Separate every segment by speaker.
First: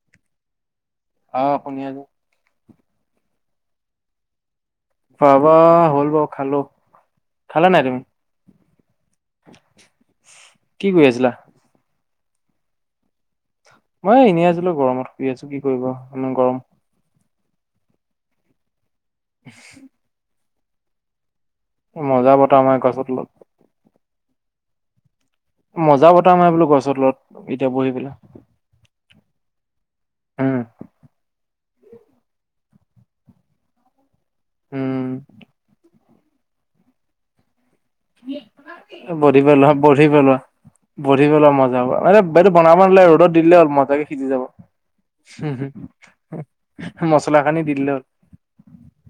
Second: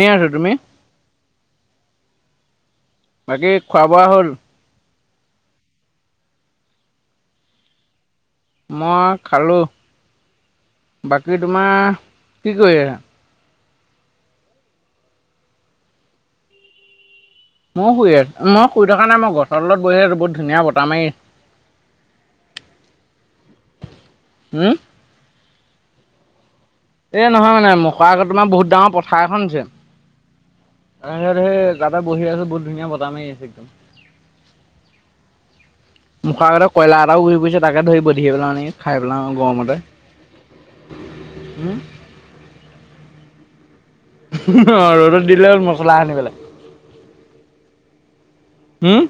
Speaker 1: এনেই আছো তুমি
Speaker 2: আহ শুনি আছো
Speaker 1: বাকী খোৱা বোৱা হ'ল।
Speaker 2: খোৱা বোৱা হ'ল বাও খালোঁ, খালা নাই তুমি?
Speaker 1: মই খালোঁ
Speaker 2: কি কৰি আছিলা
Speaker 1: বাকী তোমাৰ কি কৰি আছা।
Speaker 2: মই এনেই আজিলো গৰমত শুই আছো কি কৰিব মে গৰম।
Speaker 1: মই শুই আছো মই শুই থকা নাই মই গছৰতলত বহি আছো বহুত ধুনীয়া বতাহ মাৰি
Speaker 2: মজা বতাহ মাৰে গছৰতলত।
Speaker 1: হম
Speaker 2: মজা বতাহ মাৰে বোলো গছ
Speaker 1: এ নহয় মানে মুখৰ আগত তোমাৰ বহুত ডাঙৰ পথাৰ এখন আছে।
Speaker 2: উম
Speaker 1: সিহঁত সেই গাতে বহি আছো বহুত ধুনীয়া বতাহ মাৰি আছে একদম।
Speaker 2: উম
Speaker 1: মুখ আগততে কয়লা এটাও ঘুৰি ফুৰিছে। তাকে ধৰি বটিয়াই পেলাও নেকি খাই পেলাও
Speaker 2: বহি পেলোৱা
Speaker 1: গৰমতে
Speaker 2: বহি পেলোৱা। বহি বলে মজা হব মানে আৰে সেইটো বনাব নালাগে ৰ'দত দিলে হল ম সিজি যাব
Speaker 1: ৰ'দত দিলে হ'ল মছলা সানি পেলাই
Speaker 2: মচলা সানি দি দিলে হ'ল।
Speaker 1: হম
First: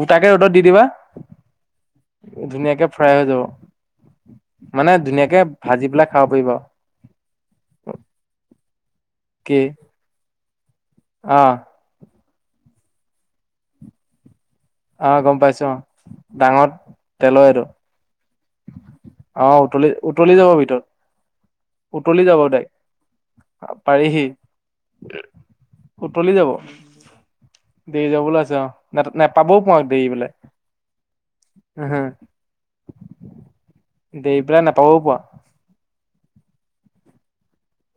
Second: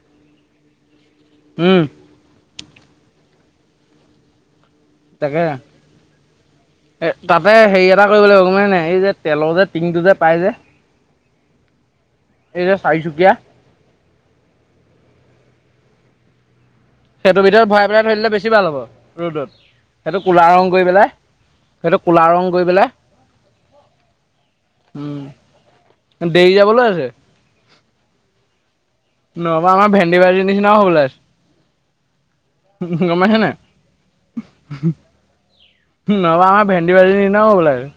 Speaker 2: গোটাকে ৰ'দত দি দিবা।
Speaker 1: হম
Speaker 2: ধুনীয়াকে ফ্ৰাই হৈ যাব। মানে ধুনীয়াকে
Speaker 1: তাকে
Speaker 2: ভাজি পেলাই খাব পাৰিবা
Speaker 1: এ তাতে হেৰি এটা কৰিব লাগিব গম পাইছা নাই। এই যে তেলৰ
Speaker 2: কি
Speaker 1: যে টিঙটো যে পাই যে।
Speaker 2: অ
Speaker 1: এই যে চাৰি চুকীয়া।
Speaker 2: অ গম পাইছো অ ডাঙৰ।
Speaker 1: সেইটো
Speaker 2: তেলৰ এইটো
Speaker 1: ভিতৰত ভৰাই পেলাই থৈ বেছি ভাল হ'ব
Speaker 2: অ',
Speaker 1: ৰ'দত
Speaker 2: উতলি
Speaker 1: সেইটো
Speaker 2: উতলি
Speaker 1: কুলা
Speaker 2: যাব
Speaker 1: ৰং
Speaker 2: ভিতৰত
Speaker 1: কৰি পেলাই সেইটো
Speaker 2: উতলি
Speaker 1: কুলা
Speaker 2: যাব
Speaker 1: ৰং
Speaker 2: তাইক
Speaker 1: কৰি পেলাই।
Speaker 2: পাৰিহি
Speaker 1: উম
Speaker 2: উতলি যাব
Speaker 1: দেৰি যাবলৈ আছে।
Speaker 2: দেৰি যাবলৈ আছে। অ', ন নাপাবও
Speaker 1: নহবা
Speaker 2: পাৰো
Speaker 1: আমাৰ
Speaker 2: দেৰি
Speaker 1: ভেন্দি
Speaker 2: পেলাই
Speaker 1: ভাজি নিচিনাও হ'বলে
Speaker 2: হ
Speaker 1: আছে গম পাইছা নাই।
Speaker 2: দেৰি পেলাই নাপাবও পোৱা
Speaker 1: নহবা আমাৰ ভেন্দি ভাজি নি নাও হব লাগে।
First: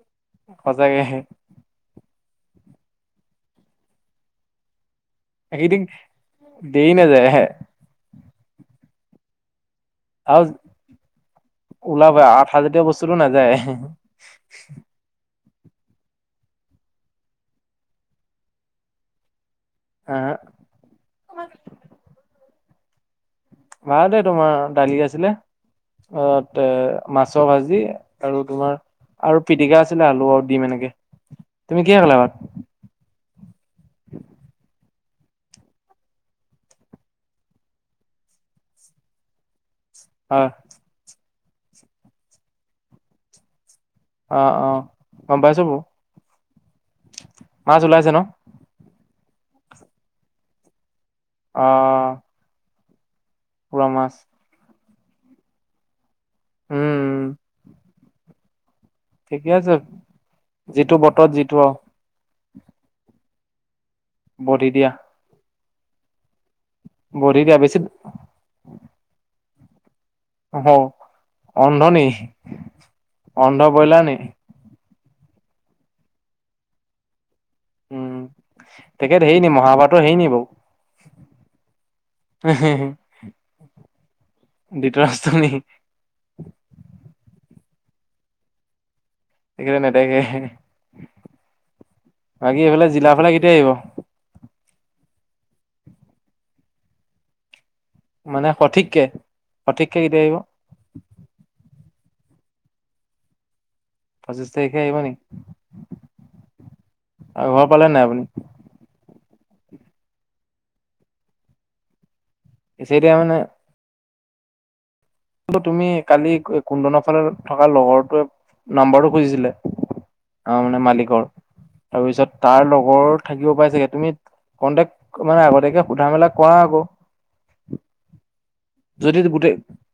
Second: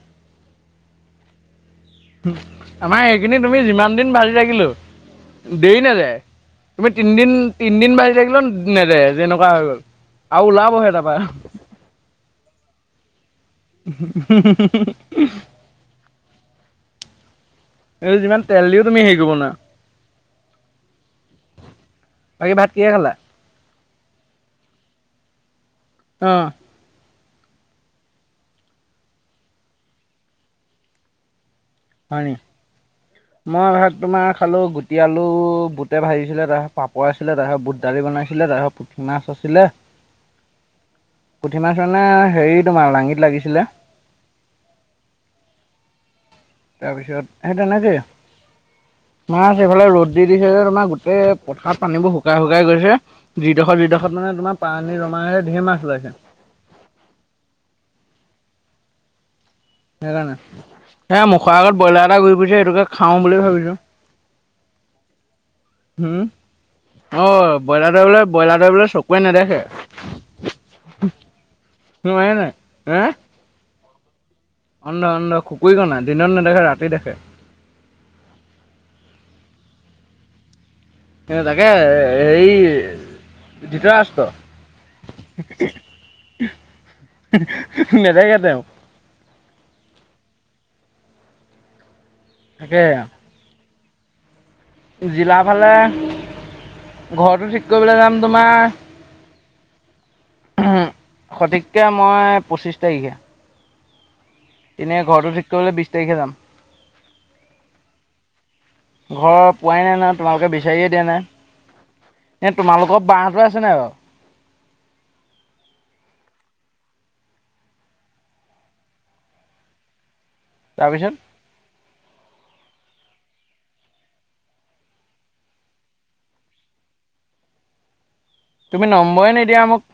Speaker 2: সঁচাকে।
Speaker 1: আমাৰ এইখিনি তুমি যিমান দিন ভাজি থাকিলেও দেৰি
Speaker 2: এইকেইদিন
Speaker 1: নাযায়। তুমি
Speaker 2: দেৰি নাযায়
Speaker 1: তিনদিন তিনদিন ভাজি থাকিলো নেযায় যেনেকোৱা হৈ গল।
Speaker 2: আৰু
Speaker 1: আও লাভ হয় তাপা। [unintelligible]
Speaker 2: ওলাব আঠা জাতীয় বস্তুটো নাযায়
Speaker 1: এই যিমান তেল দিও তুমি সেই কৰিব নোৱাৰা।
Speaker 2: এ।
Speaker 1: বাকী ভাত কিহে খালা?
Speaker 2: ভাত এই তোমাৰ দালি আছিলে। অ তে মাছ ভাজি আৰু তোমাৰ আৰু পিটিকা আছিলে আলু আৰু ডিম এনেকে। তুমি কিহে খালা
Speaker 1: হয় নি
Speaker 2: ভাত?
Speaker 1: মই তোমাৰ খালো গুটি আলু, বুটে ভাজিছিলে। তাপাছত পাপৰ আছিলে তাপাছত বুট দালি বনাইছিলে। পুঠি মাছ আছিলে।
Speaker 2: হয়
Speaker 1: পুঠিমাছৰ নে হেৰি তোমাৰ লাঙিত লাগিছিলে।
Speaker 2: অ অ গম পাইছোঁ বো।
Speaker 1: তাৰপিছত সে তেনেকে।
Speaker 2: ন
Speaker 1: মাছ এইফালে ৰ'দ দি দিছে যে তোমাৰ গো তে পথাৰত
Speaker 2: অ',
Speaker 1: পানীবোৰ শুকাই শুকাই গৈছে। যিডখ
Speaker 2: পুৰা মাছ
Speaker 1: যিডখত মানে তোমাৰ পা পানী ৰমা এ ধেৰ মাছ ওলাইছে।
Speaker 2: উম উম।
Speaker 1: সেইকাৰণে,
Speaker 2: যিটো
Speaker 1: এয়া
Speaker 2: বতৰত
Speaker 1: মুখৰ
Speaker 2: যিটো আৰু
Speaker 1: আগত ব্ৰইলা এটা ঘুৰি ফুৰিছে সেইটোকে খাও বুলি ভাবিছো।
Speaker 2: বধি দিয়া।
Speaker 1: হম। অ
Speaker 2: বধি দিয়া বেছি
Speaker 1: বইলা দৰে বোলে বইলা দৰে বোলে চকুৱে নেদেখে।
Speaker 2: অহ অন্ধ নি?
Speaker 1: নোৱাৰে নাই হে
Speaker 2: অন্ধ বইলা নি?
Speaker 1: অন্ধ অন্ধ খুকুই কণা। দিনত নেদেখে ৰাতি দেখে।
Speaker 2: উম তেখেত সেই নি মহাভাৰতৰ সেই নি বাও।
Speaker 1: এ তাকে এ সেই ধিত ৰাষ্ট্ৰ।
Speaker 2: ধৃতৰাষ্ট্ৰ নি
Speaker 1: মেজাই ঘাট যাও
Speaker 2: সেকিতা নেদেকে। বাকী
Speaker 1: তাকে
Speaker 2: এইফালে জিলা ফালে কেতিয়া আহিব?
Speaker 1: জিলা ফালে ঘৰতো ঠিক কৰিবলৈ যাম
Speaker 2: মানে
Speaker 1: তোমাৰ
Speaker 2: সঠিককে সঠিককে কেতিয়া আহিব
Speaker 1: উ সঠিক কে মই পঁচিছ তাৰিখে।
Speaker 2: পঁচিছ তাৰিখে আহিব
Speaker 1: ইনে
Speaker 2: নেকি
Speaker 1: ঘৰটো ঠিক কৰিবলে বিছ তাৰিখে যাম।
Speaker 2: আৰু ঘৰ পালে নাই আপুনি
Speaker 1: ঘৰ পোৱাই নাই নহয়। তোমালোকে বিচাৰিয়ে দিয়া নাই। এ তোমালোকৰ
Speaker 2: এতিয়া মানে
Speaker 1: বাঁটো আছে নাই বাও?
Speaker 2: তুমি কালি কুন্দন ফালে থকা লগৰটোৱে নাম্বাৰটো খুজিছিলে। অ মানে
Speaker 1: তাৰপিছত
Speaker 2: মালিকৰ তাৰপিছত তাৰ লগৰ থাকিব পাই চাগে। তুমি কন্টেক্ট মানে আগতীয়াকে সোধা মেলা কৰা আকৌ।
Speaker 1: তুমি
Speaker 2: যদি
Speaker 1: নম্বৰে
Speaker 2: গোটেই
Speaker 1: নিদিয়া মোক।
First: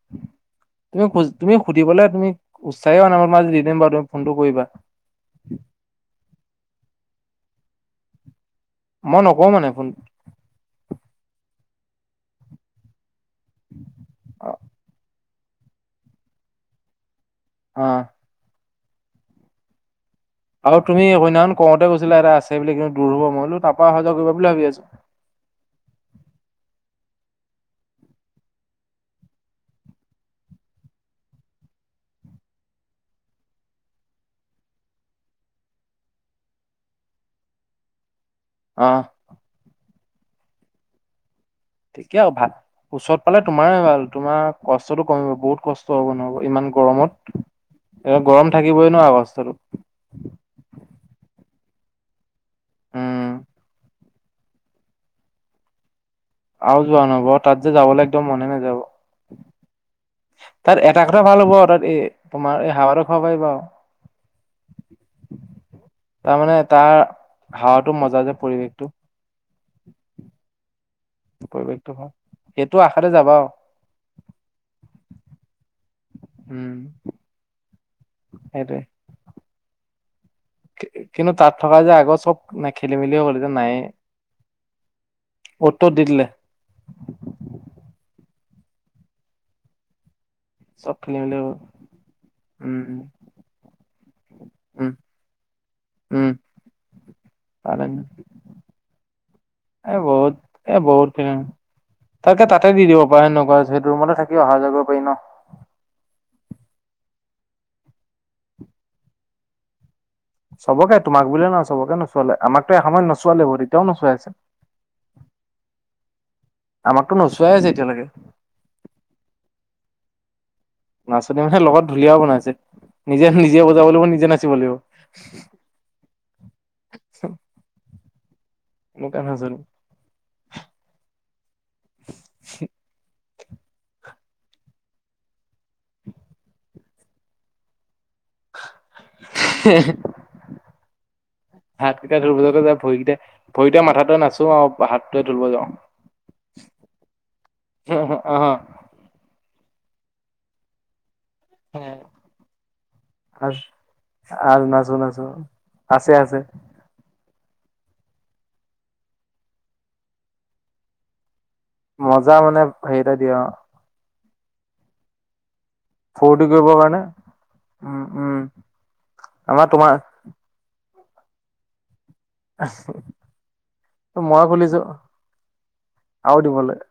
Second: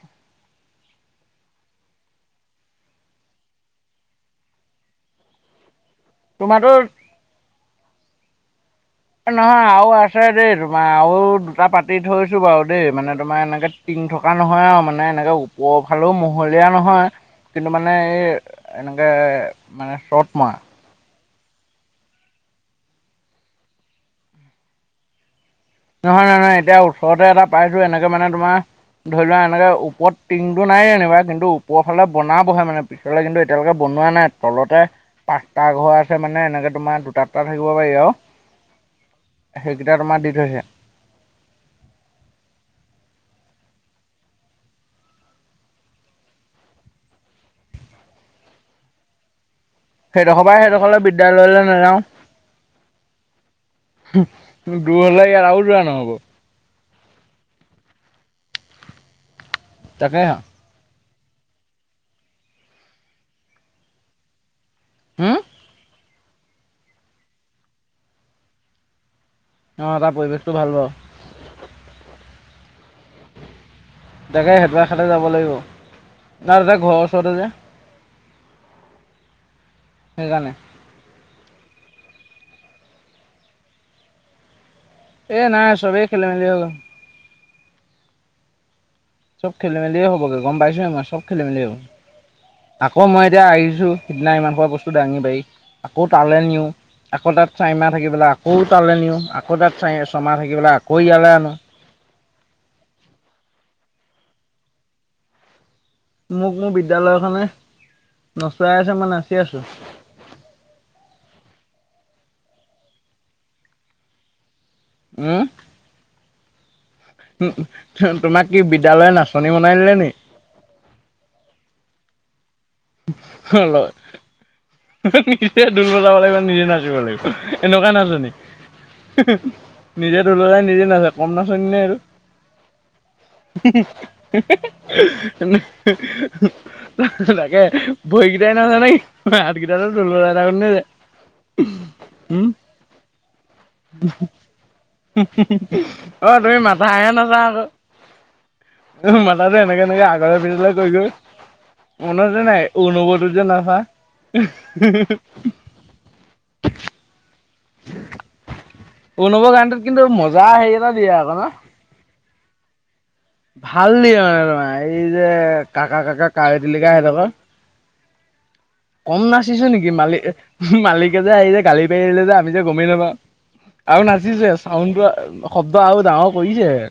Speaker 2: তুমি তুমি সুধিবলে তুমি উৎসাহে হোৱা নাই। মই তোমাক আজি দি দিম বাও তুমি ফোনটো কৰিবা।
Speaker 1: তোমাৰ টোৰ।
Speaker 2: মই নকওঁ
Speaker 1: নহয়
Speaker 2: মানে ফোন
Speaker 1: আও আছে দেই তোমাৰ আও দুটা পাতি থৈছো বাও দেই মানে। তোমাৰ এনেকে টিং থকা নহয় আও মানে এনেকে ওপৰৰ ফালেও মহলীয়া নহয় কিন্তু
Speaker 2: অ
Speaker 1: মানে এই এনেকে মানে শৰ্ট
Speaker 2: আৰু তুমি সেনাখন কওঁতে কৈছিলা এটা আছে বুলি কিন্তু দূৰ হ'ব। মই বোলো তাপা অহা যোৱা কৰিব বুলি ভাবি আছো।
Speaker 1: নহয় নহয় নহয় এতিয়া ওচৰতে এটা পাইছো এনেকে মানে তোমাৰ ধৰি লোৱা এনেকে ওপত টিং টো নাই যেনিবা কিন্তু ওপৰ ফালে বন বহে মানে পিছলে কিন্তু এতিয়ালৈকে ব শুনোৱা নাই তলতে পাঁচটা ঘৰ আছে মানে এনেকে তোমাৰ দুটাটা থাকিব পাৰি আৰু
Speaker 2: আহ
Speaker 1: এতিয়া তোমাৰ দি থৈছে
Speaker 2: কে ভাল ওচৰত পালে তোমাৰ ভাল তোমাৰ কষ্টতটো কমিব বহুত কষ্ট হ'ব নহব ইমান গৰমত এ গৰম থাকিবই নোৱাৰ অগস্থো
Speaker 1: সেইডোখৰ পৰা সেইডোখৰ বিদ্যালয়লৈ নাযাও
Speaker 2: উম
Speaker 1: দূৰ হলে ইয়াৰ আৰু যোৱা নহ'ব
Speaker 2: আৰু যোৱা নব তাত যে যাবলৈ একদম মনে নাযাব
Speaker 1: তাকে
Speaker 2: তাকতো ভাল হ'ব আৰু তাত এই তোমাৰ এই হাৱাতো খাব পাৰিব আও
Speaker 1: হম
Speaker 2: তাৰমানে তাৰ হাৱাটো মজা যে পৰিৱেশটো
Speaker 1: অ তাৰ পৰিৱেশটো ভাল বাও
Speaker 2: পৰিৱেশটো হয় সেইটো আশাতে যাবা আও
Speaker 1: তাকে হেতু আশাতে যাব লাগিব নাই দাদা
Speaker 2: উম
Speaker 1: ঘৰৰ ওচৰতে যে
Speaker 2: সেইটোৱে
Speaker 1: সেইকাৰণে
Speaker 2: কিন্তু তাত থকা যে আগৰ চব নে খেলি মেলি হ'ল যে নাই
Speaker 1: এ নাই চবেই খেল মেলি হৈ গ'ল চব খেলি মেলিয়ে হ'বগে গম পাইছো আমাৰ চব খেলি মেলি
Speaker 2: উম
Speaker 1: হ'ব আকৌ মই এতিয়া আহিছো সিদিনা ইমান খোপা
Speaker 2: উম
Speaker 1: বস্তু দাঙি পাৰি আকৌ
Speaker 2: উম
Speaker 1: তালে নিও আকৌ তাত চাইমা থাকিব পেলাই আকৌ তালে নিও আকৌ তাত
Speaker 2: এ
Speaker 1: চাই ছমা থাকিব পেলাই আকৌ ইয়ালে আনো
Speaker 2: তাকে তাতে দি দিব পাৰা সেনেকোৱা সেইটো ৰুমতে থাকিব অহা যোৱা কৰিব পাৰি ন
Speaker 1: মোক মোৰ বিদ্যালয়খনে নচোৱাই আছে মই নাচি আছো
Speaker 2: চবকে তোমাক বুলি নহয় চবকে নচোৱালে আমাকতো এসময়ত নচোৱালে তেতিয়াও নচোৱাই আছে
Speaker 1: উম
Speaker 2: আমাকতো
Speaker 1: উ
Speaker 2: নোচোৱাই আছে এতিয়ালৈকে
Speaker 1: তোমাক কি বিদ্যালয় নাচনী বনাই দিলে নিে
Speaker 2: নাচনী মানে লগত ঢুলীয়াও বনাইছে নিজে নিজে
Speaker 1: হল
Speaker 2: বজাব লাগিব নিজে নাচিব লাগিব
Speaker 1: নিজে ঢুল বজাব লাগিব নিজে নাচিব লাগিব এনেকুৱা নাজান
Speaker 2: এনেকুৱা নাচনী।
Speaker 1: নিজে ল যাই নিজে নাচায় কম নাচনি নাই আৰু তাকে বহকেইটাই নাজ নাই হাতকেইটা এটা যে
Speaker 2: হাতকেইটা ধুলবলৈকে যা ভৰিকেইটা ভৰিটোৱে মাথাটো নাচো আৰু হাতটোৱে ধুলব যাওঁ
Speaker 1: অ তুমি মাথাহে নাছা
Speaker 2: উ হ আহ
Speaker 1: তাতো এনেকে এনেকে আগৰ পিছলৈ কৈ গৈ মনত যে নাই অনুবতো যে নহা
Speaker 2: আৰু নাচো নাচো। আছে আছে
Speaker 1: উব গানটোত কিন্তু মজা হেৰি এটা দিয়ে আকৌ ন
Speaker 2: মজা মানে হেৰি এটা দিয়ে অ
Speaker 1: ভাল দিয় ত এই যে কাকা কাকা
Speaker 2: ফূৰ্তি
Speaker 1: কাৱৈ
Speaker 2: কৰিবৰ
Speaker 1: দিলিকা
Speaker 2: কাৰণে
Speaker 1: সিহঁতকৰ
Speaker 2: উম উম।
Speaker 1: কম
Speaker 2: আমাৰ
Speaker 1: নাচিছো নেকি
Speaker 2: তোমাৰ
Speaker 1: মালিক মালিকে যে আহি যে গালি লে যে আমি যে গমেই নবা আৰু
Speaker 2: মই
Speaker 1: নাচিছে
Speaker 2: খুলিছো
Speaker 1: চাউড শব্দ আৰু ডাঙৰ কৰিছেহে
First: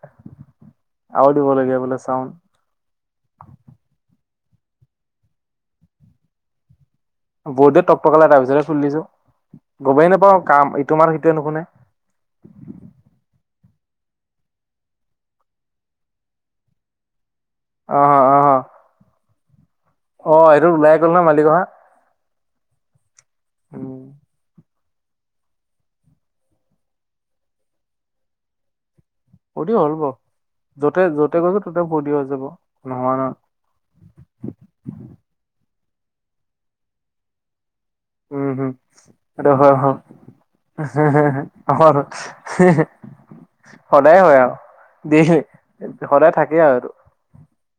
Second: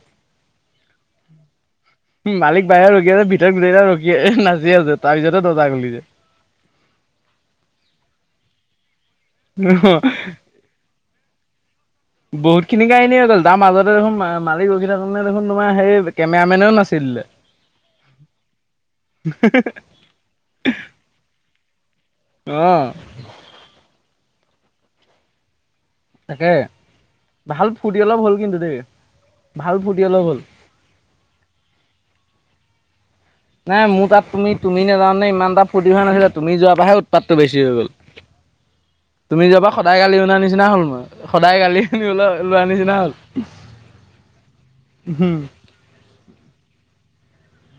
Speaker 2: আৰু দিবলগীয়া বোলে চাউণ্ড
Speaker 1: মালিক বাহিৰে ৰখি আছে ভিতৰত গোটেইটা ৰখি আছে এ নাচি আছে তাৰ পিছতে দজা খুলি যে
Speaker 2: বৰ্দে টপটকালে এটাৰ পিছৰে ফুলি দিছো গবেই নাপাওঁ কাম ইটো মাৰ সেইটোৱে নুশুনে
Speaker 1: বহুত খিনি কাহিনী হৈ গ'ল তাৰ মাজতে দেখোন মালিক ৰখি থাৰ কাৰণে দেখোন তোমাৰ সেই কেমেৰা মেনেও নাছিল ইলে
Speaker 2: আহ হ অ অ
Speaker 1: হ হ হ। [unintelligible]
Speaker 2: অ এইটো ওলাই গ'ল ন মালিকপা।
Speaker 1: আহ।
Speaker 2: উম্।
Speaker 1: তাকে ভাল ফূৰ্তি অলপ হ'ল কিন্তু দেই।
Speaker 2: ফূৰ্তি হ'ল বাও য'তে য'তে গৈছো ততে ফৰ্তিও হৈ যাব কোহোৱা নহয়।
Speaker 1: নাই মোৰ তাত তুমি তুমি নেজানে ইমান তটা ফূ্তি হোৱা নাছিলে তুমি যোৱাৰ পৰাে উৎপাতটো বেছি হৈ গ'ল,
Speaker 2: উম হম
Speaker 1: তুমি
Speaker 2: এইটো
Speaker 1: যোৱা পৰা
Speaker 2: হয় হয়
Speaker 1: সদায় গালি উনাাৰ নিচিনা হল মই, সদায়
Speaker 2: হয়
Speaker 1: গালিনি ওল লোৱাৰ
Speaker 2: হয়।
Speaker 1: নিচিনা হল একগ
Speaker 2: সদায় হয় আৰু দ সদায় থাকে আৰুটো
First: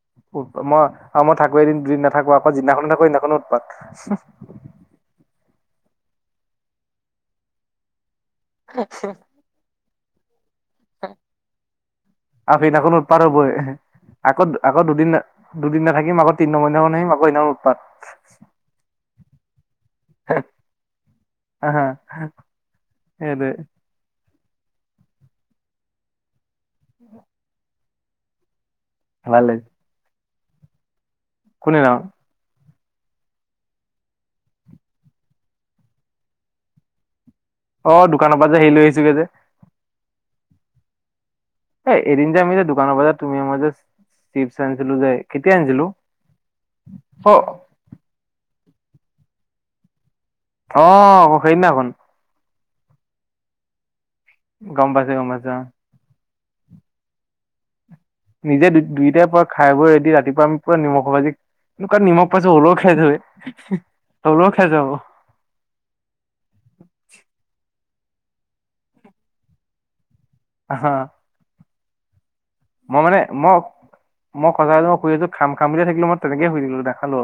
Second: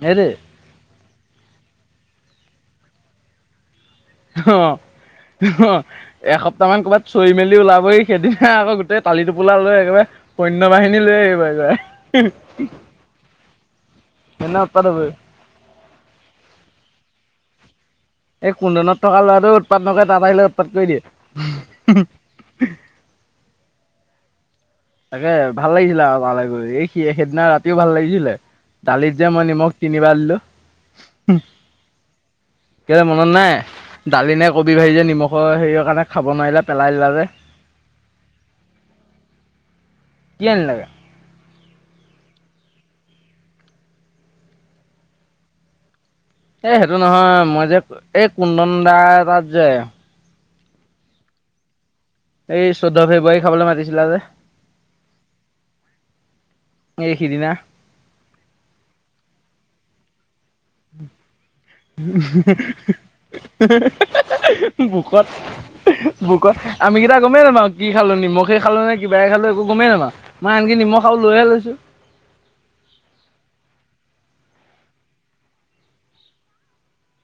Speaker 1: সেইটোৱে
Speaker 2: উৎ মই আৰু মই থাকো এদিন দুদিন নাথাকো যিদিনাখননেো থাকো সেইদিনাখনো উৎপাত। সাঃ
Speaker 1: অ এসপ্তাহ মান ক'ৰবাত চৈ মেলি ওলাবহি সেইদিনা আকৌ গোটেই টালি টোপোলা লৈ একেবাৰে সন্য বাহিনী লৈ আহিব একেবাই।
Speaker 2: আৰু সেইদিনাখনো উৎপাত হ'বই আকৌ আকৌ দুদিন দুদিন ন থাকিম আকৌ তিনি ন মনা আহিম আকৌ ইমান উৎপাত।
Speaker 1: এই কুন্দনত থকা ল'ৰাটোৱে উৎপাত নকৰে তাত আহিলে উৎপাত কৰি দিয়ে।
Speaker 2: সেই টোএ
Speaker 1: তাকে ভাল লাগিছিলে আৰু তালৈ গৈ এই সি সেইদিনা ৰাতিও ভাল লাগিছিলে। দালিত যে মই নিমখ তিনিবা দিলো।
Speaker 2: কোন দিনাখন?
Speaker 1: কেলে মনত নাই দালি নে কবি বাঢ়ি যে নিমখৰ হেৰিৰ কাৰণে খাব নোৱাৰিলে পেলাই দিলা যে
Speaker 2: অ দোকানৰ পৰা যে হেইৰি লৈ আহিছোগে যে
Speaker 1: কি আনিলা গে?
Speaker 2: এ এদিন যে আমি যে দোকানৰ পৰাজাত তুমি মই যে চিপছ আনিছিলো যে কেতিয়া আনিছিলো?
Speaker 1: এ সেইটো নহয়
Speaker 2: অ
Speaker 1: মই যে এই কুন্দন দা তাত যে
Speaker 2: অ সেইদিনাখন
Speaker 1: এই চৈধ্য ফেব্ৰুৱাৰী খাবলৈ মাতিছিলা যে
Speaker 2: গম পাইছোঁ গম পাইছো আহ।
Speaker 1: হাই সিদিনা।
Speaker 2: নিজে দু দুইটাৰ পৰা খাই বৈ ৰেডি ৰাতিপুৱা আমি পৰা নিমখ ভাজি এ কাৰাত নিমখ পাইছো হ'লেও খাই থয় হ'লেও খাই যাব।
Speaker 1: বুকত বুকত আমি কেইটা গম পাইছা ন। কি খালো নিমখে খালো নে কিবাই খালো একো গমেই নাপাও মই আনকি
Speaker 2: হা
Speaker 1: নিমখ আৰু লৈহে লৈছো।
Speaker 2: মই মানে মই মই সজাই মই শুই আছো খাম খাম বুলিয়ে থাকিলো মই তেনেকে শুই দিলো নেখালো।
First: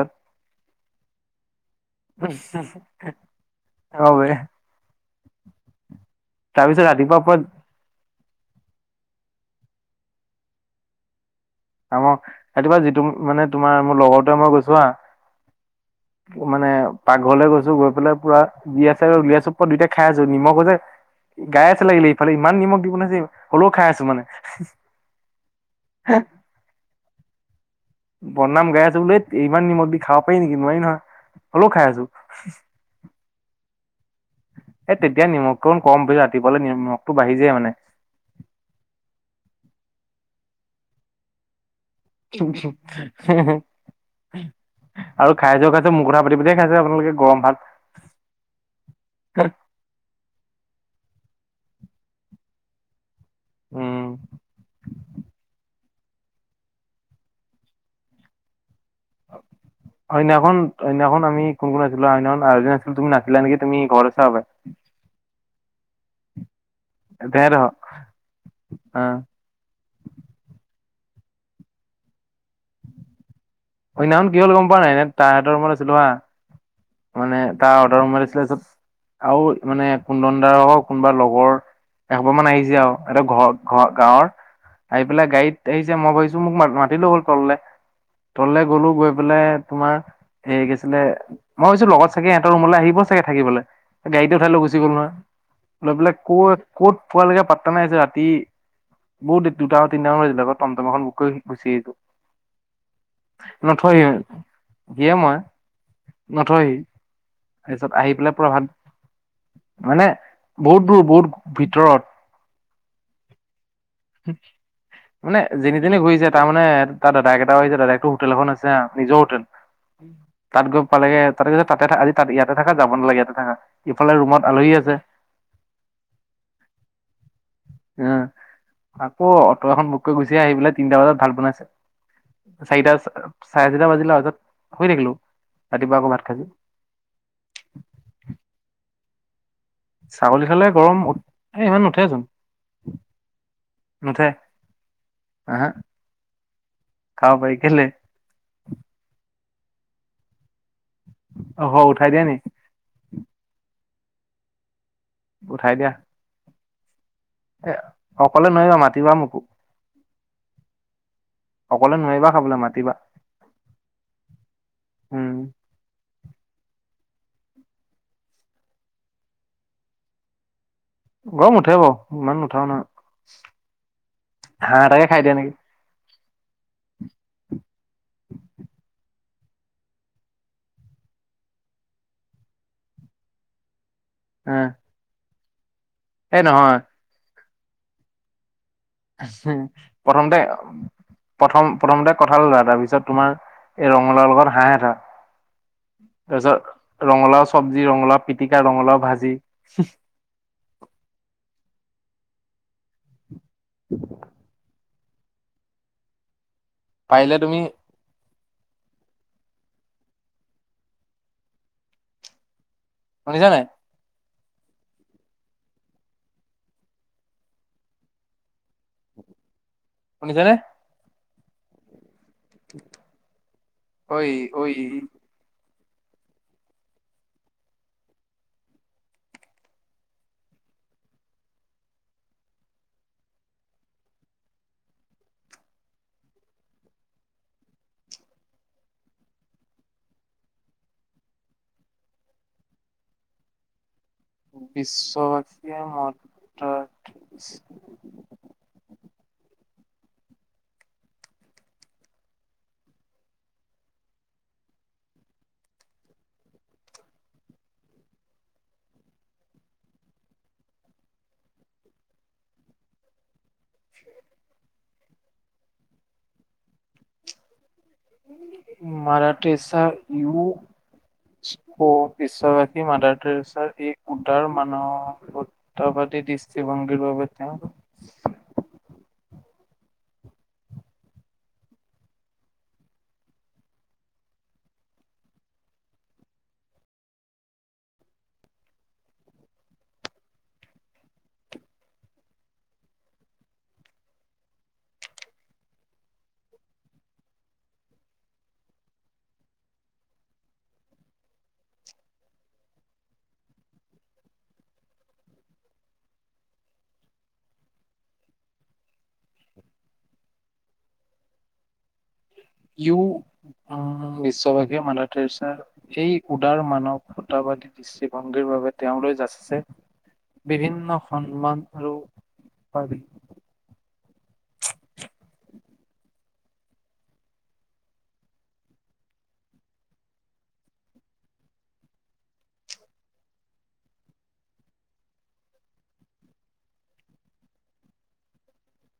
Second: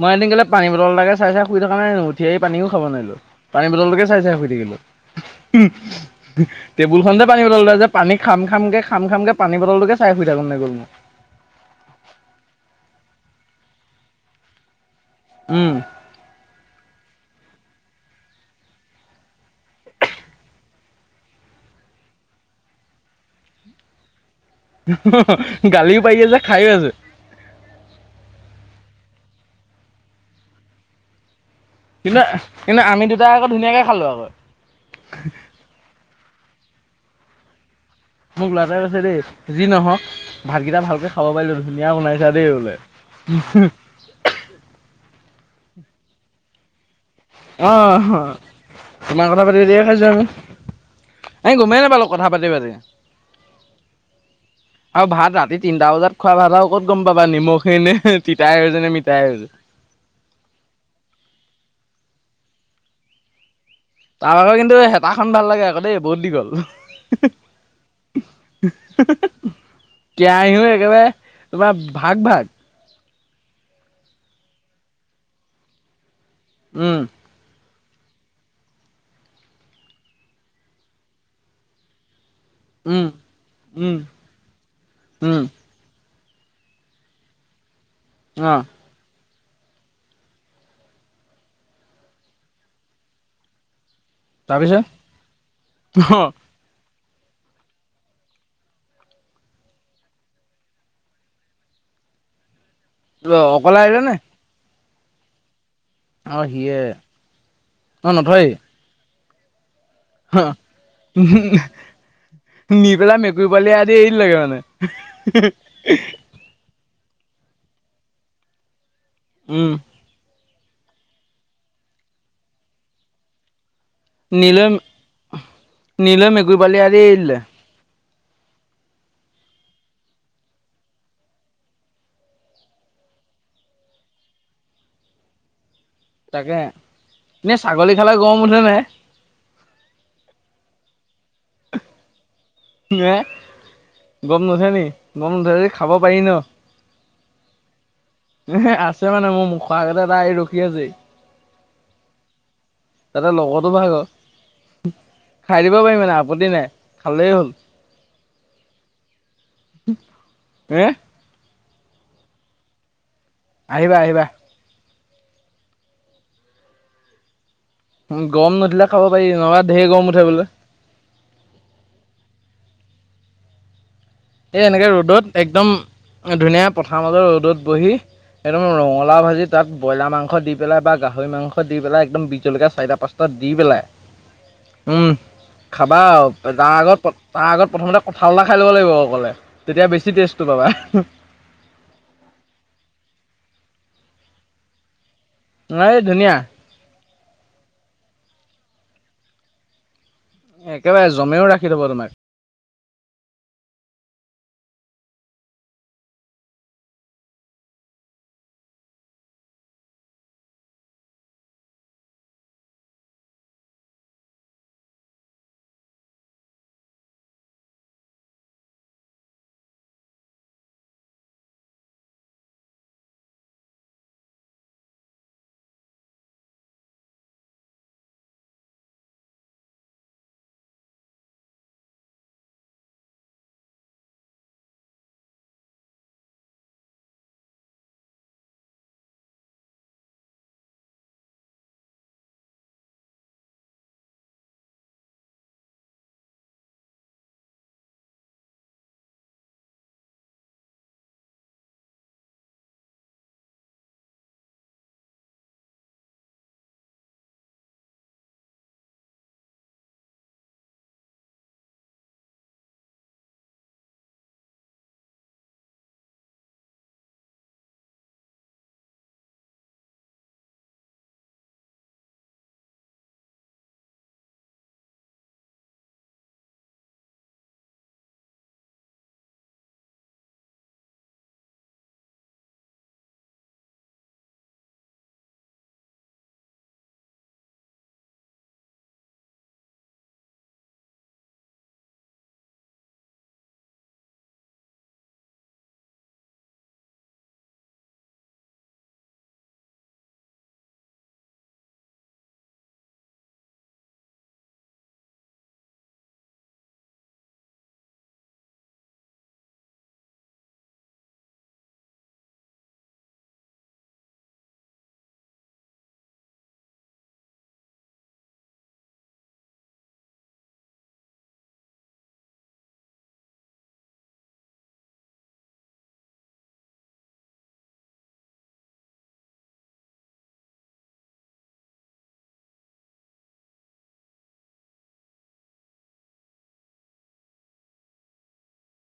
Speaker 1: মই এদিন কেলে পানী বটল এটাকে চাই চাই শুই থকা নাই ন উঠি আহি পানিও খাব নোৱাৰিলো পানী বটলটে
Speaker 2: অ',
Speaker 1: চাই
Speaker 2: বে
Speaker 1: চাই থাকিলোঁ।
Speaker 2: তাৰপিছত
Speaker 1: টেবুল
Speaker 2: ৰাতিপুৱা
Speaker 1: খনতে যে
Speaker 2: পুৱা
Speaker 1: পানী বটলটো আছে পানী খাম খাম কে খাম খাম কে পানী বটললৈকে চাই শুই থাকো নে গ'ল মই।
Speaker 2: আ ম ৰাতিপা যিটো মানে তোমাৰ মোৰ লগৰটোৱে মই গৈছো হা।
Speaker 1: উম্
Speaker 2: মানে পাকঘৰলৈ গৈছো গৈ পেলাই পুৰা বি চ উিয় চোপ দুইটাই খাই আছো নিমখ যে। গাই আছে লাগিলে এইফালে ইমান নিমখ দিব নাছিল হ'লেও খাই আছো মানে।
Speaker 1: গালিও পাৰি আছে খাইও আছে
Speaker 2: বনাম গাই আছো বোলে ইমান নিমখ দি খাব পায় নিকি নোৱাৰি নহয়। হ'লেও খাই আছো
Speaker 1: কিন্তু কিন্তু আমি দুটাই আকৌ ধুনীয়াকে খালো আকৌ।
Speaker 2: এ তেতিয়া নিমখটো কম ৰাতিপুৱালে নিমখটো বাঢ়ি যায় মানে।
Speaker 1: মোক ল'ৰা এটা কৈছে দেই যি নহওক ভাতকেইটা ভালকে খাব পাৰিলো। ধুনীয়া বনাইছা দেই বোলে।
Speaker 2: আৰু খাইছেও খাইছে মুখৰা পাতি পাতি খাইছে আপোনোকে
Speaker 1: অ তোমাৰ কথা পাতি দিয়ে খাইছো আমি এ গমেই নাপালো। কথা পাতি পাতি
Speaker 2: উম
Speaker 1: আৰু ভাত ৰাতি তিনি টা বজাত খোৱা ভাত ক'ত গম পাবা নিমখেনে তিতা হৈছেনে মি
Speaker 2: সেইনাখন সেইনাখন আমি কোন কোন আছিলো সেইনাখন আৰু এজন আছিলে তুমি নাছিলা নেকি তুমি ঘৰত আছা
Speaker 1: তাৰ
Speaker 2: হপাই
Speaker 1: আগৰ কিন্তু হেতাখন ভাল লাগে আকৌ দেই বহুত দীঘ'ল
Speaker 2: তেহেতৰ ঘৰ, অ
Speaker 1: [unintelligible] কেৰাহিও একেবাৰে তোমাৰ ভাগ ভাগ
Speaker 2: সেইনাখন কি হল গম পোৱা নাই ন তাহাঁতৰ মত আছিলো হা
Speaker 1: উম
Speaker 2: টা অৰ্ডাৰ সোমাই দিছিলেছত আৰু মানে কু দণ্ডাৰ হ ও কোনোবা লগৰ এ ঘৰ মানুহ আহিছে আৰু
Speaker 1: উম
Speaker 2: এ ঘৰ ঘৰ
Speaker 1: উম
Speaker 2: গাঁৱৰ আহি পেলাই
Speaker 1: উম
Speaker 2: গাড়ীত আহিছে মই ভাবিছো মোক মাতি মাতিলৈ গ'ল তললে
Speaker 1: অ
Speaker 2: তললে গ'লো গৈ বোলে তোমাৰ এই গৈছিলে মই ভাবিছো লগত চাগে এহতৰ ৰুমলৈ আহিব চাগে থাকিবলে গাড়ীতে উঠাই লৈ গুচি
Speaker 1: তাৰপিছত
Speaker 2: গ'ল নহয় লৈ পেলাই ক' কত পোৱালৈকে পাত্তা নাইছে ৰাতি বহুত দুটা তিনিটা মান হৈছিলে আকৌ টমটম এখন বুক কৰি গুচি আহিলো।
Speaker 1: অকলে আহিলা নে
Speaker 2: যিয়ে মই
Speaker 1: অ
Speaker 2: নথয়হি
Speaker 1: সিয়ে
Speaker 2: তাৰপিছত
Speaker 1: অ
Speaker 2: আহি পেলাই
Speaker 1: নথয়
Speaker 2: পূৰা ভাত মানে বহুত দূৰ বহুত ভিতৰত
Speaker 1: নি পেলাই মেকুৰী পোৱালি এৰা দি এৰিদিলে
Speaker 2: যেনি তেনি
Speaker 1: মানে
Speaker 2: ঘূৰিছে তাৰ মানে তাৰ দাদাক এটা ওঁ আহিছে য দদায়েক হোটেল এখন আছে নিজৰ হোটেল
Speaker 1: উম
Speaker 2: তাত গৈ পালে তাত গৈ তাতে থ আজি তাত ইয়াতে থাকা যাব নালাগে ইয়াতে থাকা ইফালে ৰুমত
Speaker 1: নিলে
Speaker 2: আলহী আছে
Speaker 1: নিলে মেকুই পোৱালি এৰাদি এৰিদিলে
Speaker 2: উ আকৌ অটো এখন বুক কৰি গুচি আহি পেলাই তিনটা বজাত ভাত বনাইছে চাৰিটা চাৰে চাৰিটা বাজিলে তাৰপিছত শুই থাকিলো ৰাতিপুৱা আকৌ ভাত খাইছো
Speaker 1: তাকে এনেই ছাগলী খালে গৰম উঠে নাই
Speaker 2: ছাগলী খালে গৰম ইমান নুঠেচোন
Speaker 1: হে
Speaker 2: নুঠে
Speaker 1: গম নুথে নি গম নুথে যদি
Speaker 2: আহা
Speaker 1: খাব পাৰি ন
Speaker 2: খাব পাৰি কেলে
Speaker 1: এ আছে মানে মোৰ মুখৰ আগতে এটা ৰখি আছেহি
Speaker 2: অ হ উঠাই দিয়া নি
Speaker 1: তাতে লগতো ভাগৰ খাই
Speaker 2: উঠাই
Speaker 1: দিব
Speaker 2: দিয়া
Speaker 1: পাৰি মানে আপত্তি নাই খালেই হ'ল
Speaker 2: এ অকলে নোৱাৰিবা মাতিবা মোকো
Speaker 1: হে
Speaker 2: অকলে নোৱাৰিবা খাবলৈ মাতিবা
Speaker 1: আহিবা আহিবা
Speaker 2: উম
Speaker 1: উ গৰম নুঠিলে খাব পাৰি নহবা ঢেৰ গৰম উঠে বোলে
Speaker 2: গৰম উঠে বাৰু ইমান নুঠাও নহয়
Speaker 1: এ
Speaker 2: হাঁহ
Speaker 1: এনেকে
Speaker 2: এটাকে খাই
Speaker 1: ৰ'দত
Speaker 2: দিয়া নেকি
Speaker 1: একদম ধুনীয়া পথাৰ মাজত ৰ'দত বহি একদম ৰঙালাও ভাজি তাত ব্ৰইলাৰ মাংস দি পেলাই বা গাহৰি মাংস দি পেলাই একদম বিজলকীয়া চাৰিটা পাঁচটা দি পেলাই
Speaker 2: এ
Speaker 1: উম খাবা আৰু
Speaker 2: এই
Speaker 1: তাৰ
Speaker 2: নহয়
Speaker 1: আগত তাৰ আগত প্ৰথমতে কঁঠাল এটা খাই ল'ব লাগিব অকলে তেতিয়া বেছি
Speaker 2: প্ৰথমতে
Speaker 1: টেষ্টটো পাবা
Speaker 2: প্ৰথম প্ৰথমতে কঠাঁল এটা তাৰপিছত তোমাৰ এই ৰঙলাও লগত হাঁহ এটা
Speaker 1: নাই এই ধুনীয়া
Speaker 2: তাৰপিছত ৰঙালাও চবজি ৰঙালাও পিটিকা ৰঙালাও ভাজি
Speaker 1: একেবাৰে জমেও ৰাখি থব তোমাক
Speaker 2: পাইলে তুমি শুনিছানাই শুনিছানে ঐ ঐ বিশ্ববাসীয়ে মত তত
Speaker 1: [inaudible]
Speaker 2: [inaudible] মাৰাঠী চা ইউ বিশ্ববাসী মাদাৰ টেৰেছাৰ এই উদাৰ মানৱতাদ। দৃষ্টি ভংগীৰ বাবে তেওঁ
Speaker 1: [inaudible]
Speaker 2: ইউ। উম বিশ্ববাসীয়ে মাদাৰ টেৰেছাৰ সেই উদাৰ মানৱতাবাদী দৃষ্টিভংগীৰ বাবে তেওঁলৈ যাঁচিছে বিভিন্ন সন্মান আৰু পদবী
Speaker 1: আ [inaudible]